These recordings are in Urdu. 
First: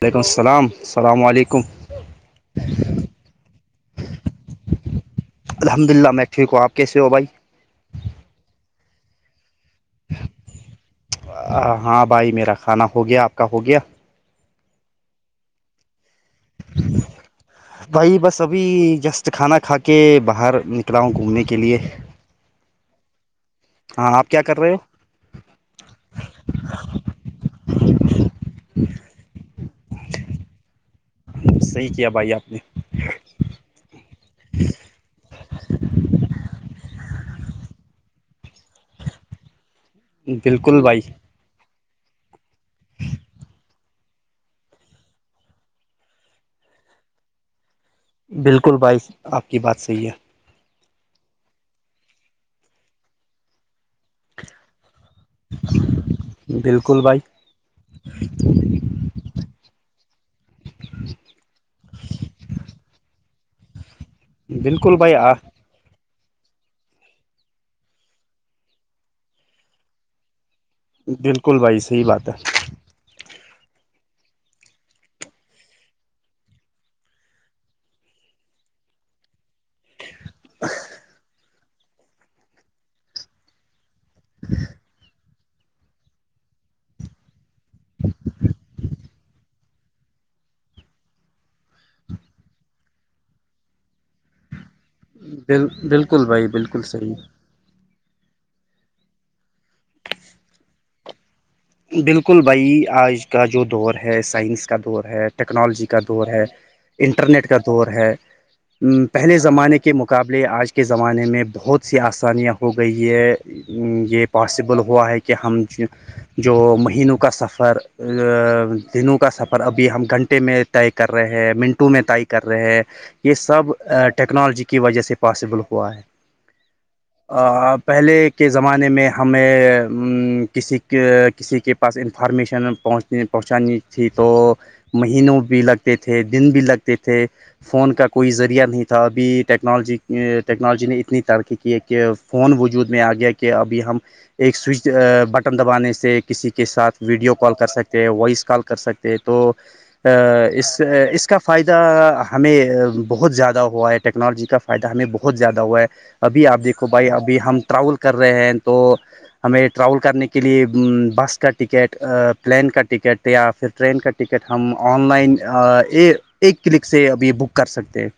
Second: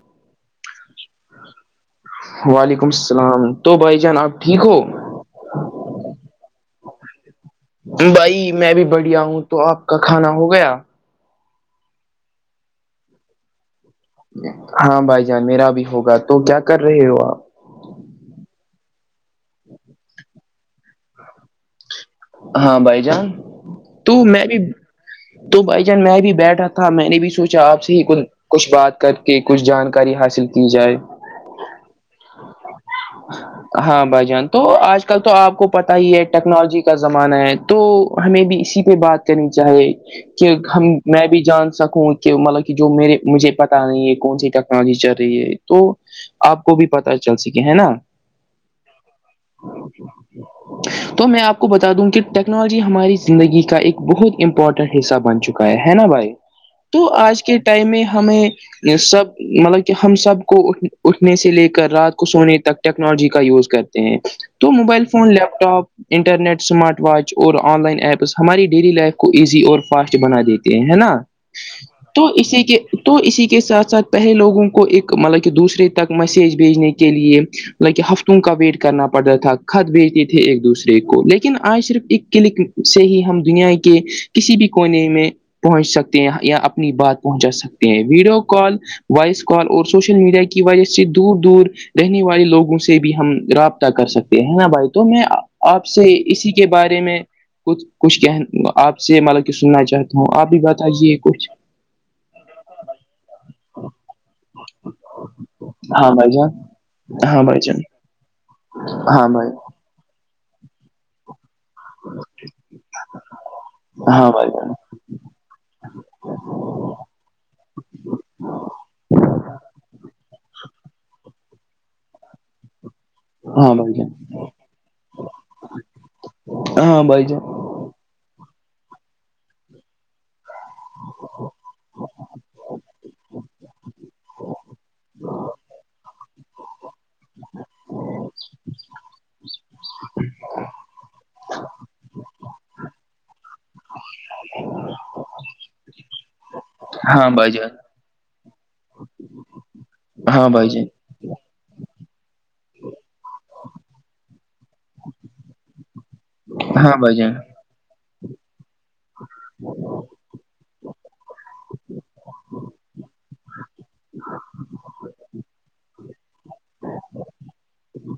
وعلیکم السلام السلام علیکم وعلیکم السلام تو بھائی جان آپ ٹھیک ہو الحمد للہ میں ٹیک ہوںپ کیسے ہو بھائی بھائی میں بھی بڑھیا ہوں تو آپ کا کھانا ہو گیا ہاں بھائی میرا کھانا ہو گیا آپ کا ہو گیا ہاں بھائی جان میرا بھی ہوگا تو کیا کر رہے ہو آپ بھائی بس ابھی جسٹ کھانا کھا کے باہر نکلا ہوں گھومنے کے لیے ہاں بھائی جان ہاں تو آپ کیا میں کر بھی رہے ہو تو بھائی جان میں بھی بیٹھا تھا میں نے بھی سوچا آپ سے ہی کچھ بات کر کے کچھ جانکاری حاصل کی جائے صحیح کیا بھائی آپ نے ہاں بھائی جان تو آج کل تو آپ کو پتا ہی ہے ٹیکنالوجی کا زمانہ ہے تو ہمیں بھی اسی پہ بات کرنی چاہیے نے کہ بالکل ہم بھائی میں بھی جان سکوں کہ مطلب کہ جو میرے مجھے پتا نہیں ہے کون سی ٹیکنالوجی چل رہی ہے تو آپ کو بھی پتا چل سکے ہے نا بالکل بھائی آپ کی بات صحیح ہے تو میں آپ کو بتا دوں کہ ٹیکنالوجی ہماری زندگی کا ایک بہت امپورٹنٹ حصہ بنے چکا ہے نا بھائی ہے بالکل تو بھائی آج کے ٹائم میں ہمیں سب مطلب کہ ہم سب کو اھ اٹھنے سے لے کر رات کو سونے تک ٹیکنالوجی کا یوز کرتے ہیں تو بالکل موبائل بھائی فون آ لیپٹاپ انٹرنیٹ اسمارٹ واچ اور آن لائن ایپس ہماری ڈیلی لائف کو ایزی اور فاسٹ بنا دیتی ہے نا بالکل بھائی صحیح تو بات ہے اسی کے تو اسی کے ساتھ ساتھ پہلے لوگوں کو ایک مطلب کہ دوسرے تک میسج بھیجنے کے لیے لکن ہفتوں کا ویٹ کرنا پڑتا تھا خط بیجتے تھے ایک دوسرے کو لیکن آج صرف ایک کلک سے ہی ہم دنیا کے کسی بھی کونے میں پہنچ سکتے ہیں یا اپنی بات پہنچا سکتے ہیں ویڈیو کال وائس کال اور سوشل میڈیا کی وجہ سے دور دور رہنے والے لوگوں سے بھی ہم رابطہ کر سکتے ہیں نا بھائی تو میں بال آپ سے بالکل بھائی اسی کے بالکل بارے میں صحیح کچھ کچھ کہ آپ سے مطلب کہ سننا چاہتا ہوں آپ بھی بتائیے کچھ بالکل بھائی آج کا جو دور ہے سائنس کا دور ہے ٹیکنالوجی کا ہاں دور بھائی ہے جان ہاں انٹرنیٹ کا بھائی جان دور ہے ہاں پہلے بھائی زمانے کے مقابلے آج کے زمانے میں بہت سی آسانیاں ہو گئی یہ یہ ہاں بھائی جان پاسبل ہوا ہے کہ ہم جو مہینوں کا سفر دنوں کا سفر ابھی ہم گھنٹے میں طائی کر رہے ہیں منٹو میں طائی کر رہے ہیں یہ سب ٹیکنالوجی کی وجہ سے پاسبل ہوا ہے ہاں بھائی جان آپ پہلے کے زمانے میں ہمیں کسی کسی کے پاس انفارمیشن پہنچ پہنچانی تھی تو مہینوں بھی لگتے تھے دن بھی لگتے تھے فون کا کوئی ذریعہ نہیں تھا ابھی ٹیکس ٹیکنالوجی ٹیکنالوجی نے اتنی ترقی کی ہے کہ فون وجود میں آ گیا کہ ابھی ہم ایک سوئچ بٹ ٹم دبانے سے کسی کے ساتھ ہاں ویڈیو بھائی کال کر جان سکتے ہیں وائس کال کر سکتے ہیں تو ہاں بھائی اس اس جان اس کا فائدہ ہمیں بہت زیادہ ہوا ہے ٹیکنالوجی کا فائدہ ہمیں بہت زیادہ ہوا ہے ابھی آپ دیکھو ہاں جان ہاں بھائی جان ابھی ہم ٹراول کر رہے ہیں تو ہمیں ٹراول کرنے کے کے لیے بس کا ٹکٹ پلین کا ٹکٹ یا پھر ٹرین کا ٹکٹ ہم آن لائن ایک کلک سے ابھی بک کر سکتے ہیں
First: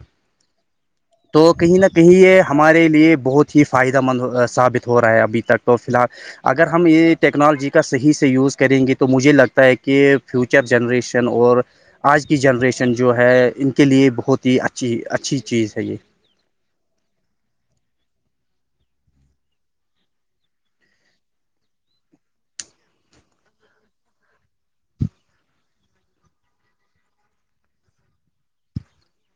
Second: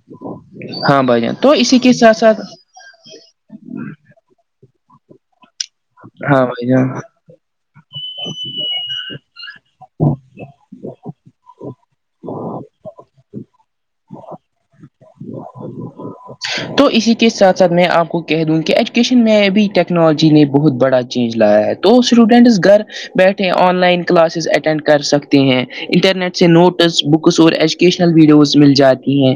ہاں بھائی جان تو کہیں اسی نہ کے کہیں ساتھ ساتھ یہ ہمارے لیے بہت ہی فائدہ مند ثابت ہو رہا ہے ابھی تک تو فی الحال ہاں اگر بھائی ہم جان یہ ٹیکنالوجی کا صحیح سے یوز کریں گے تو مجھے لگتا ہے کہ کہ فیوچر جنریشن اور آج کی جنریشن جو ہے ان کے لیے بہت ہی اچھی اچھی چیز ہے یہ تو اسی کے ساتھ ساتھ میں آپ کو کہہ دوں کہ ایجوکیشن میں ابھی ٹیکنالوجی نے بہت بڑا چینج لایا ہے تو اسٹوڈینٹس گھر بیٹھے آن لائن کلاسز اٹینڈ کر سکتے ہیں انٹرنیٹ سے نوٹس بکس اور ایچ ویڈیوز مل جاتی ہیں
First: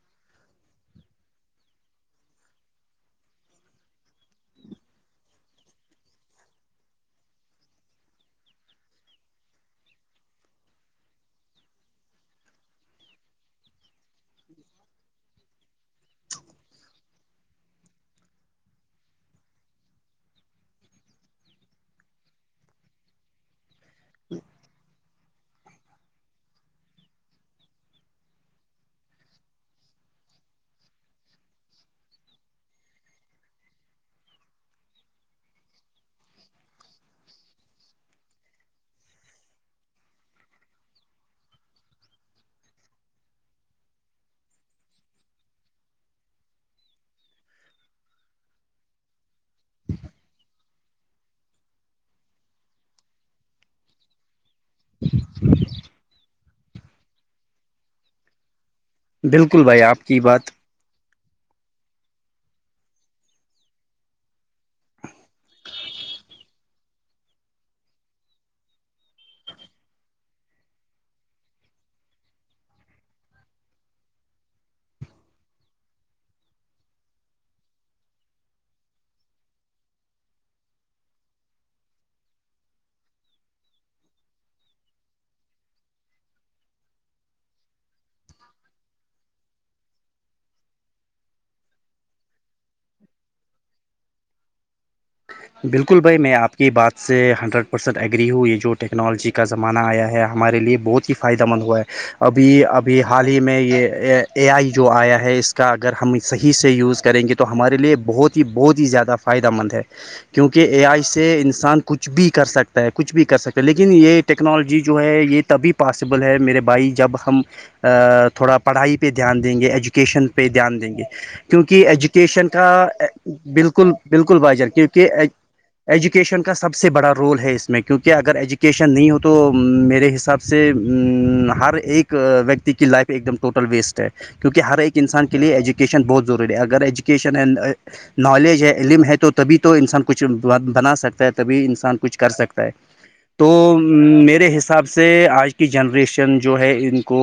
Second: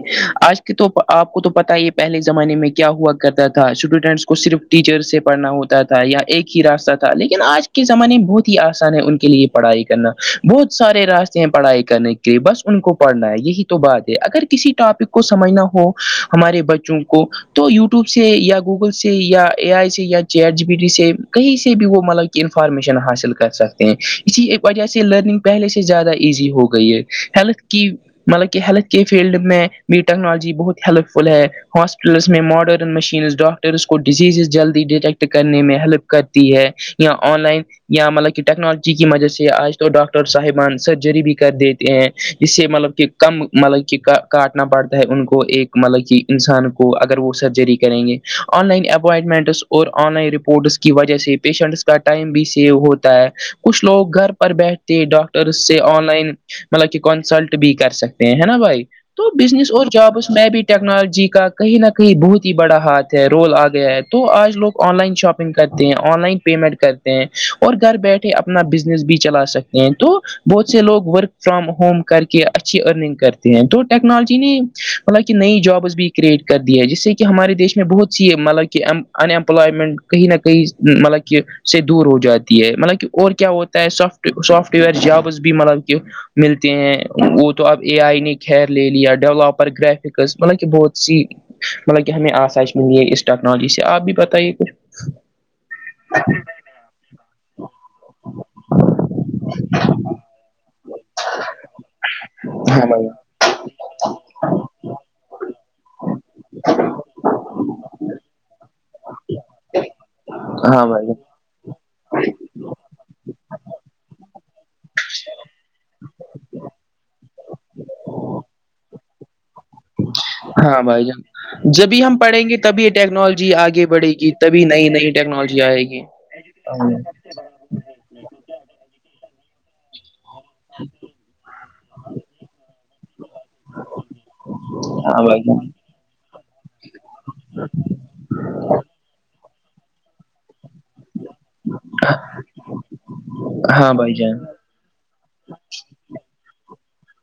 آج کے تو آپ کو تو پتا یہ پہلے زمانے میں کیا ہوا کرتا تھا اسٹوڈنٹس کو صرف ٹیچر سے پڑنا ہوتا تھا تھا یا ایک ہی راستہ تھا لیکن آج کے زمانے میں بہت ہی آسان ہے ان کے لیے پڑھائی کرنا بہت سارے راستے ہیں پڑھائی کرنے کے بس ان کو پڑھنا ہے یہی تو بات ہے اگر کسی ٹاپک کو سمجھنا ہو ہمارے بچوں کو تو یوٹیوب سے یا گوگل سے یا اے آئی سے یا چر جی بی ڈ سے کہیں سے بھی وہ مل انفارمیشن حاصل کر سکتے ہیں اسی وجہ سے لرننگ پہلے سے زیادہ ایزی ہو گئی ہے ہیلتھ کی مطلب کہ ہیلتھ کے فیلڈ میں بھی ٹیکنالوجی بہت ہیلپ فل ہے ہاسپٹلس میں ماڈرن مشینز ڈاکٹرس کو ڈیزیزز جلدی ڈیٹیکٹ کرنے میں ہیلپ کرتی ہے یا آن لائن یا مطلب کہ ٹیکنالوجی کی مدد سے آج تو ڈاکٹر صاحبان سرجری بھی کر دیتے ہیں جس سے مطلب کہ کم مطلب کہ کاٹنا پڑتا ہے ان کو ایک مطلب کہ انسان کو اگر وہ سرجری کریں گے آن لائن اپوائنٹمنٹس اور آن لائن رپورٹس کی وجہ سے پیشنٹس کا ٹائم بھی سیو ہوتا ہے کچھ لوگ گھر پر بیٹھ ڈاکٹر سے آن لائن مطلب کہ کنسلٹ بھی کر سکتے ہیں نا بھائی تو بالکل بزنس بھائی اور آپ کی جابس بات میں بھی ٹیکنالوجی کا کہیں نہ کہیں بہت ہی بڑا ہاتھ ہے رول آ گیا ہے تو آج لوگ آن لائن شاپنگ گ کرتے ہیں آن لائن پیمنٹ کرتے ہیں اور گھر بیٹھے اپنا بزنس بھی چلا سکتے ہیں تو بہت سے لوگ ورک فرام ہوم کر کے اچھی ارننگ کرتے ہیں تو ٹیکنالوجی نے مل نئی جابس بھی کریٹ کر دی ہے جس سے کہ ہمارے دیش میں بہت سی مطلب کہ ان امپلائمنٹ کہیں نہ کہیں مطلب کہ سے دور ہو جاتی ہے مطلب کہ اور کیا ہوتا ہے سافٹ سافٹ وئر جابز بھی مطلب کہ ملتے ہیں وہ تو اب اے آئی نے خیر لے لیا ڈیولپر گرف مطلب کہ بہت سی مطلب کہ ہمیں آسائش ملی ہے اس ٹیکنالوجی سے آپ بھی بتائیے کچھ بالکل بھائی میں آپ کی بات سے ہنڈریڈ پرسینٹ ایگری ہوں یہ جو ٹیکنالوجی کا زمانہ آیا ہے ہمارے لیے بہت ہی فائدہ مند ہوا ہے ابھی کچھ ہاں ابھی بھائی حال ہی میں یہ اے آئی جو آیا ہے اس کا اگر ہم صحیح سے یوز کریں گے تو ہمارے لیے بہت ہی بہت ہی زیادہ فائدہ مند ہے کیونکہ اے ہاں آئی بھائی سے انسان کے کچھ بھی کر سکتا ہے کچھ بھی کر سکتا لیکن یہ ٹیکنالوجی جو ہے یہ تبھی پاسبل ہے میرے بھائی جب ہم تھوڑا پڑھائی پہ دھیان دیں گے ایجوکیشن دھیان ہاں دیں گے بھائی جان کیونکہ جبھی ہم پڑھیں ایجوکیشن گے کا تبھی یہ ٹیکنالوجی آگے بالکل بڑھے گی بالکل بائی تبھی جان نئی کیونکہ نئی ٹیکنالوجی آئے گی ایجوکیشن کا سب سے بڑا ہاں رو رول ہے اس میں کیونکہ اگر ایجوکیشن نہیں ہو تو میرے حساب سے ہر ایک ویکتی کی لائف ایک دم ٹوٹل ویسٹ ہے کیونک ہر ایک ہاں انسان کے بھائی لیے جان ایجوک کی بہت ضی ہے اگر ایجوکیشن نج ہے علم ہےبھی تو انسان کچھ بنا سکتا ہے تبھی انسان کچھ کر سکتا ہے تو ہاں بھائی جان میرے حصے حساب سے آج کی جنریشن جو ہے ان کو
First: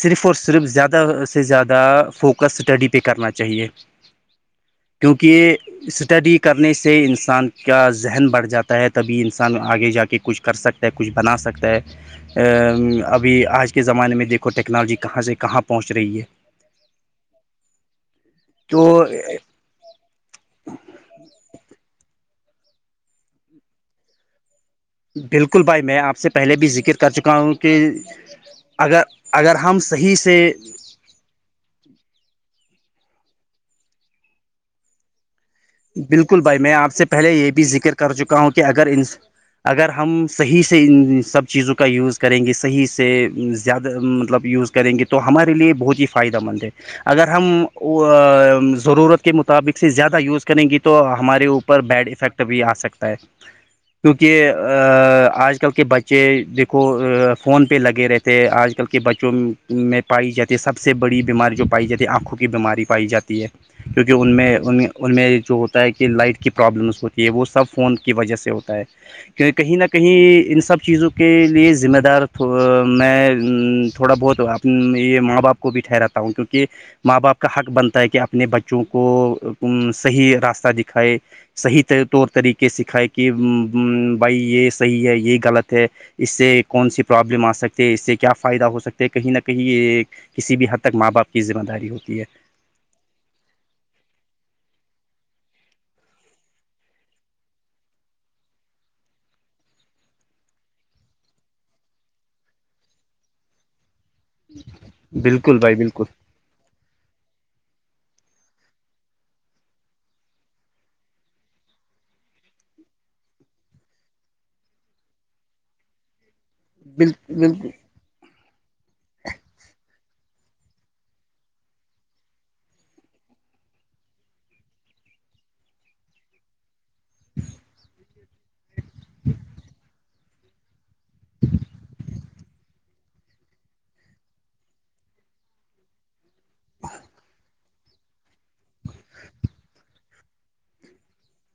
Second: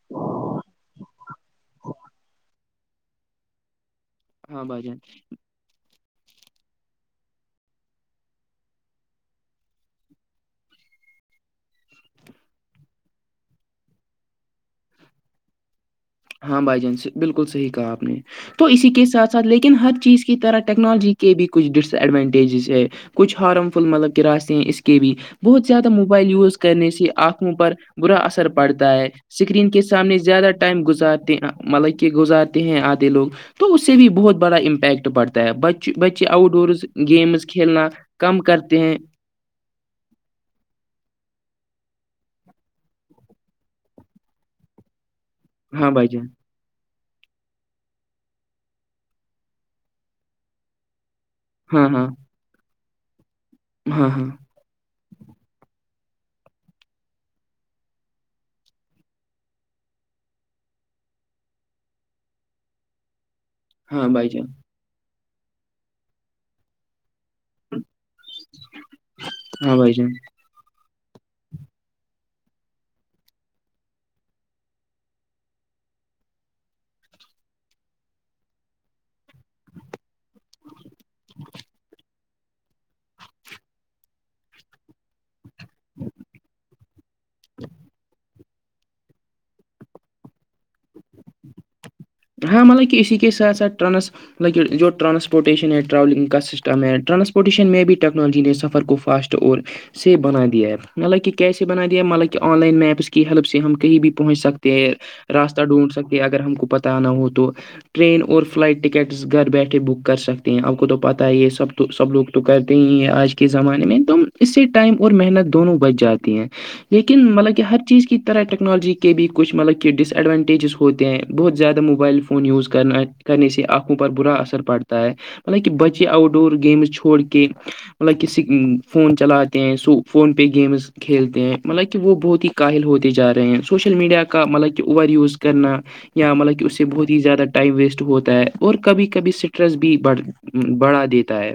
صرف اور صرف زیادہ سے زیادہ فوکس اسٹڈی پہ کرنا چاہیے ہاں بھائی جان کیونکہ یہ اسٹڈی کرنے سے انسان کا ذہن بڑھ جاتا ہے تبھی انسان آگے جا کے کچھ کر سک کچھ بنا سکتا ہے ابھی آج کے زمانے میں دیکھو ٹیکنالوجی کہاں سے کہاں پہنچ رہی ہے ہاں بھائی جان سے بالکل صحیح کہا آپ نے تو اسی کے ساتھ سھ لے لیکن ہر چیز کی طرح ٹیکنالوجی کے بھی کچھ ڈس ایڈوانٹیجز ہے کچ ہارم فل مطلب کراسیں ہیں اس کے کے بھی بالکل بہت بھائی زیادہ میں آپ سے موبائل پہلے یوز بھی کرنے ذکر سے کر چکا آنکھوں ہوں پر کہ برا اثر پڑتا اگر ہے اگر سکرین ہم کے صحیح سامنے زیادہ سے ٹائم گزر مطلب کہ گزارتے ہیں آتے لوگ تو اس سے بھی بہت بڑا امپیکٹ پڑتا ہے بچے بچے بالکل آؤٹ بھائی میں ڈورز آپ سے پہلے گیمز یہ بھی کھیلنا ذکر کر چکا کم ہوں کہ کرتے اگر ہیں ان اگر ہم صحیح سے سب چیزوں کا یوز کریں گے صحیح سے زیادہ مطلب یوز کریں گے تو ہمارے لیے ہاں بہت ہی بھائی جان فائدہ مند ہے اگر ہم ضرورت کے مطابق سے زیادہ یوز کر کریں گی تو ہمارے اوپر ہاں ہاں بیڈ افیکٹ بھی آ سکتا ہے ہاں ہاں کیونکہ آج کل کے بچے دیکھو فون پہ لگے رہتے آج کل کے بچوں میں پائی جاتی ہے سب سے بڑی بیماری جو پائی جاتی ہے آنکھوں کی بیماری پائی جاتی ہے ہاں کیونکہ بھائی ان میں جان ان میں جو ہوتا ہے کہ لائٹ کی پرابلمس ہوتی ہے وہ سب فون کی وجہ سے ہوتا ہے کہ ہاں کہیں نہ بھائی جان کہیں ان سب چیزوں کو کے لیے ذمہ دار میں تھوڑا بہت یہ ماں باپ کو بھی ٹھہراتا ہوں کیونکہ ماں باپ کا حق بنتا ہے کہ اپنے بچوں کو صحیح راستہ دکھائے صح ط طور طریقے سکھائے کہ بھائی یہ صحیح ہے یہ غلط ہے اس سے کون سی پرابلم آ سکتی ہے اس سے کیا فائدہ ہو سکتے ہے کہیں نہ کہیں یہ کسی بھی حد تک ماں باپ کی ذمہ داری ہوتی ہے ہاں مطلب کہ اسی کے ساتھ ساتھٹرانس لائکن جو ٹرانسپورٹیشن ہے ٹرولنگ کا سسٹم ہے ٹرانپورٹیشن میں بھی ٹیکنالوجی نے سفر کو فاسٹ اور سے بنا دیا ہے مطبہ کیسے بنا دیا ہے مطبک آن لائن میپس کی ہیلپ سے ہم کہیں بھی پہنچ سکتے ہیں بالکل راستہ بھائی ڈھونڈ بالکل سکتے ہیں اگر ہم کو پتہ نہ ہو تو ٹرین اور فلائٹ ٹکٹس گھر بیٹھے بک کر سکتے ہیں آپ کو تو پتہ ہے یہ سب تو سب لوگ تو کرتے ہی ہیں آج کے زمانے میں تو اس سے ٹائم اور محنت دونوں بچ جاتی ہیں بال لیکن مطلب کہ ہر چیز کی طرح ٹیکنالوجی کے بھی کھ مطلب کہ ڈس ایڈوانٹیجز ہوتے ہیں بہت زیادہ موبائل فون یوز کرنا کرنے سے آنکھوں پر برا اثر پڑتا ہے مطلب کہ بچے آؤٹ ڈور گیمز چھوڑ کے مطلب کہ فون چلاتے ہیں سو فون پے گیمز کھیلتے ہیں مطلب کہ وہ بہت ہی کااہل ہوتے جا رہے ہیں سوشل میڈیا کا مطلب کہ اوور یوز کرنا یا مطلب کہ اس سے بہت ہی زیادہ ٹائم ویسٹ ہوتا ہے اور کبھی کبھی اسٹریس بھی بڑ بڑھا دیتا ہے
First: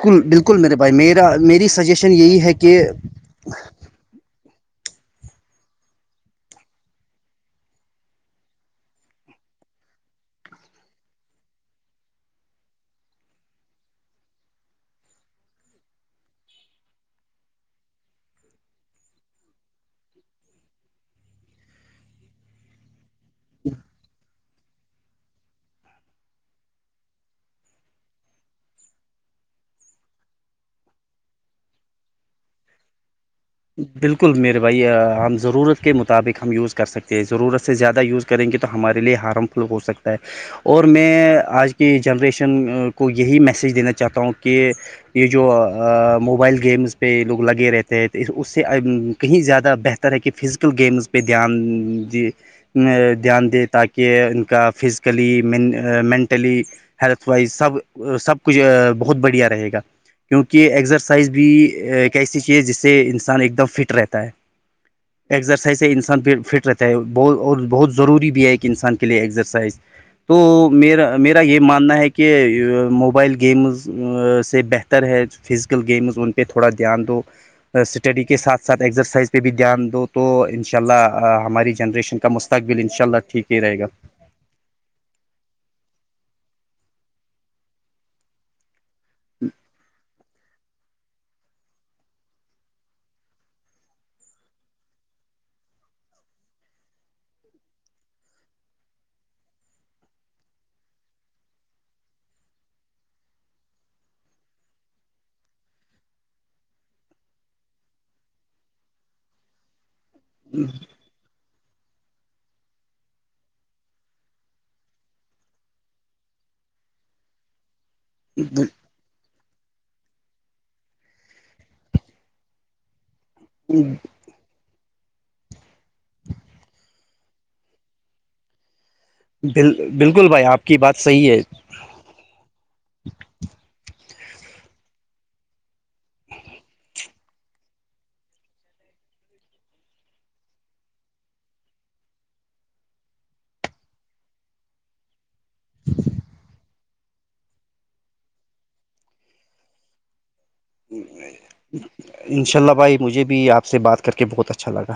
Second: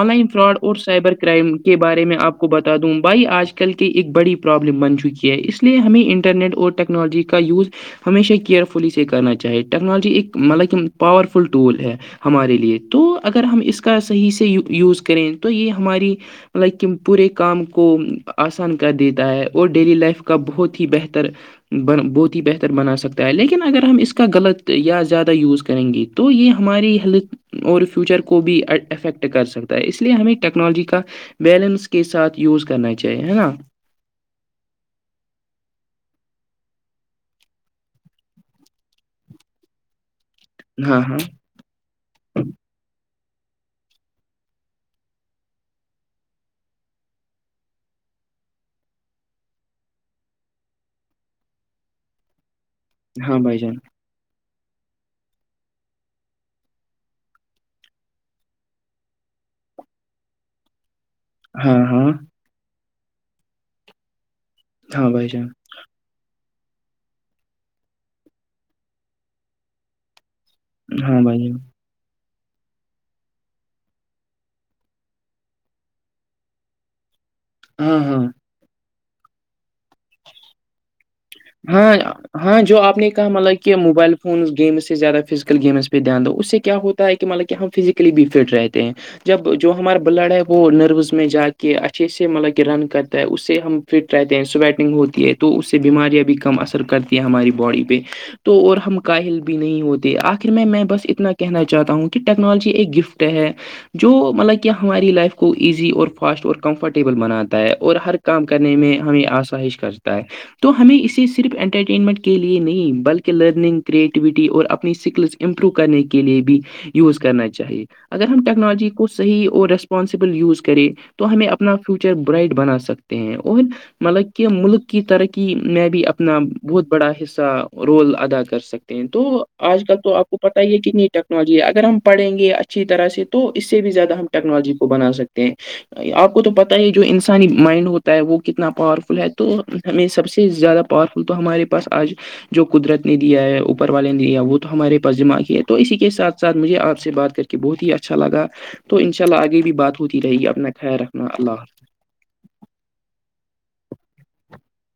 آن لائن بالکل فراڈ اور میرے بھائی سائبر میرا کرائم میری کے بارے سجیشن میں آپ یہی کو ہے بتا کہ دوں بھائی آج کل کل کی ایک بڑی پرابلم بن چکی ہے اس لیے ہمیں انٹرنیٹ اور ٹیکنالوجی کا یوز ہمیشہ کیئرفلی سے کرنا چاہیے ٹیکنالوجی ایک مطلب کہ پاورفل ٹول ہے ہمارے لیے تو اگر ہم اس کا صحیح سےو یوز کریں تو یہ ہماری مطلب کہ پورے کام کو آسان کر دیتا ہے اور ڈیلی لائف کا بہت ہی بہتر ب بہت ہی بہتر بنا سکتا ہے لیک لیکن اگر ہم اس کا غلط یا زیادہ یوز کریں گے تو یہ ہماری ہیلتھ اور فیوچر کو بھی افیکٹ کر سکتا ہے اس لیے ہمیں ٹیکنالوجی کا بیلنس کے ساتھ یوز کرنا چاہیے ہے نا بالکل میر بھائی ہم ضرورت کے مطابق ہم یوز کر سکتے ہیں ضرورت سے زیادہ یوز کریں گے تو ہمارے لیے ہارم فل ہو سکتا ہے اور ہاں میں ہاں آج کے کہ جنریشن کو یہی میسیج دینا چاہتا ہوں کہ یہ جو موبائل گیمس پہ یہ لوگ لگے رہتے ہیں اس سے کہیں زیادہ بہتر ہے کہ فزیکل گیمز پہ دھیان دی ہاں دھیان بھائی دے جان تاکہ ان کا فزیکلی مینٹلی ہیلتھ وائز سب سب کچھ بہت بڑھیا رہے گا کیونکہ ائز بھی ہاں ہاں ایک ایسی چیز جس سے انسان ایک دم فٹ رہتا ہے ہاں بھائی جان سائز سے انسان پھر فٹ رہتا ہے بہ اور بہت ضروری بھی ہے کہ انسان کے لیے ایگزرسائز تو میرا ہاں بھائی میرا جان یہ ماننا ہے کہ کہ موبائل گیمز سے بہتر ہے فزیکل گیمز ان پہ تھوڑا دھیان دو ہاں اسٹڈی ہاں کے ساتھ سھ ایکسرسائز پہ بھی دھیان دو تو ان شاء اللہ ہماری ہاں جنریشن کا مستقبل ان شاء اللہ ٹھیک ہی رہے گا فون گیمس سے زیادہ فزیکل گیمز پہ دھیان دو اس سے کیا ہوتا ہے کہ مطلب کہ ہم فیزیکلی بھی فٹ رہتے ہیں ہیں جب جو ہمارا بلڑا ہے وہ وہ نروس میں جا کے اچھے سے مطلب کہ رن کرتا ہے اس سے ہم فٹ رہتے ہیں سویٹنگ ہوتی ہے تو اس سے بیماریاں بھی کم اثر کرتی ہیں ہماری باڈی پہ تو اور ہم کاہل بھی نہیں ہوتے آخر میں میں بس اتنا کہنا چاہتا ہوں کہ ٹیکنالوجی ایک گفٹ ہے جو مطلب کہ ہماری لائف کو ایزی اور فاسٹ اور کمفرٹیبل بناتا ہے اور ہر کام کرنے میں ہمیں آسائش کرتا ہے تو ہمیں اس صرف انٹرٹینمنٹ کے لئے نہیں بلکہ لرننگ کریٹیوٹی اور اپنی اسکلس امپروو کرنے کے لیے بھی یوز کرنا چاہیے اگر ہم ٹیکنالوجی کو صحیح اور ریسپانسبل یوز کریں تو ہمیں اپنا فیوچر برائٹ بنا سکتے اور مطلب کہ ملک کی ترقی میں بھی اپنا بہت بڑا حصہ رول ادا کر سکتے تو بل آج کل تو بالکل آپ کو بھائی پت ہی کی ہے بات کتنی صحیح ٹیکنالوجی ہے اگر ہم پڑیں گے اچھی طرح سے تو اس سے بھی زیادہ ہم ٹیکنالوجی کو بنا سکتے ہیں آپ کو تو پتا ہے جو انسانی مائنڈ ہوتا ہے وہ کتنا پاورفل ہے تو ہمیں سب سے زیادہ پاورفل تو ہمارے پاس آج جو قدرت نے دیا ہے اوپر والے نے دیا وہ تو ہمارے پاس دذماغی ہے تو اسی کے ساتھ ساتھ مجھے آپ سے بات کر کہ بہت ہی اچھا لگ تو ان شاء اللہ آگے بھی بات ہوتی رہے گی اپنا خیال رکھنا اللہ ان شاء اللہ بھائی مجھے بھی آپ سے بات کر کے بہت اچھا لگا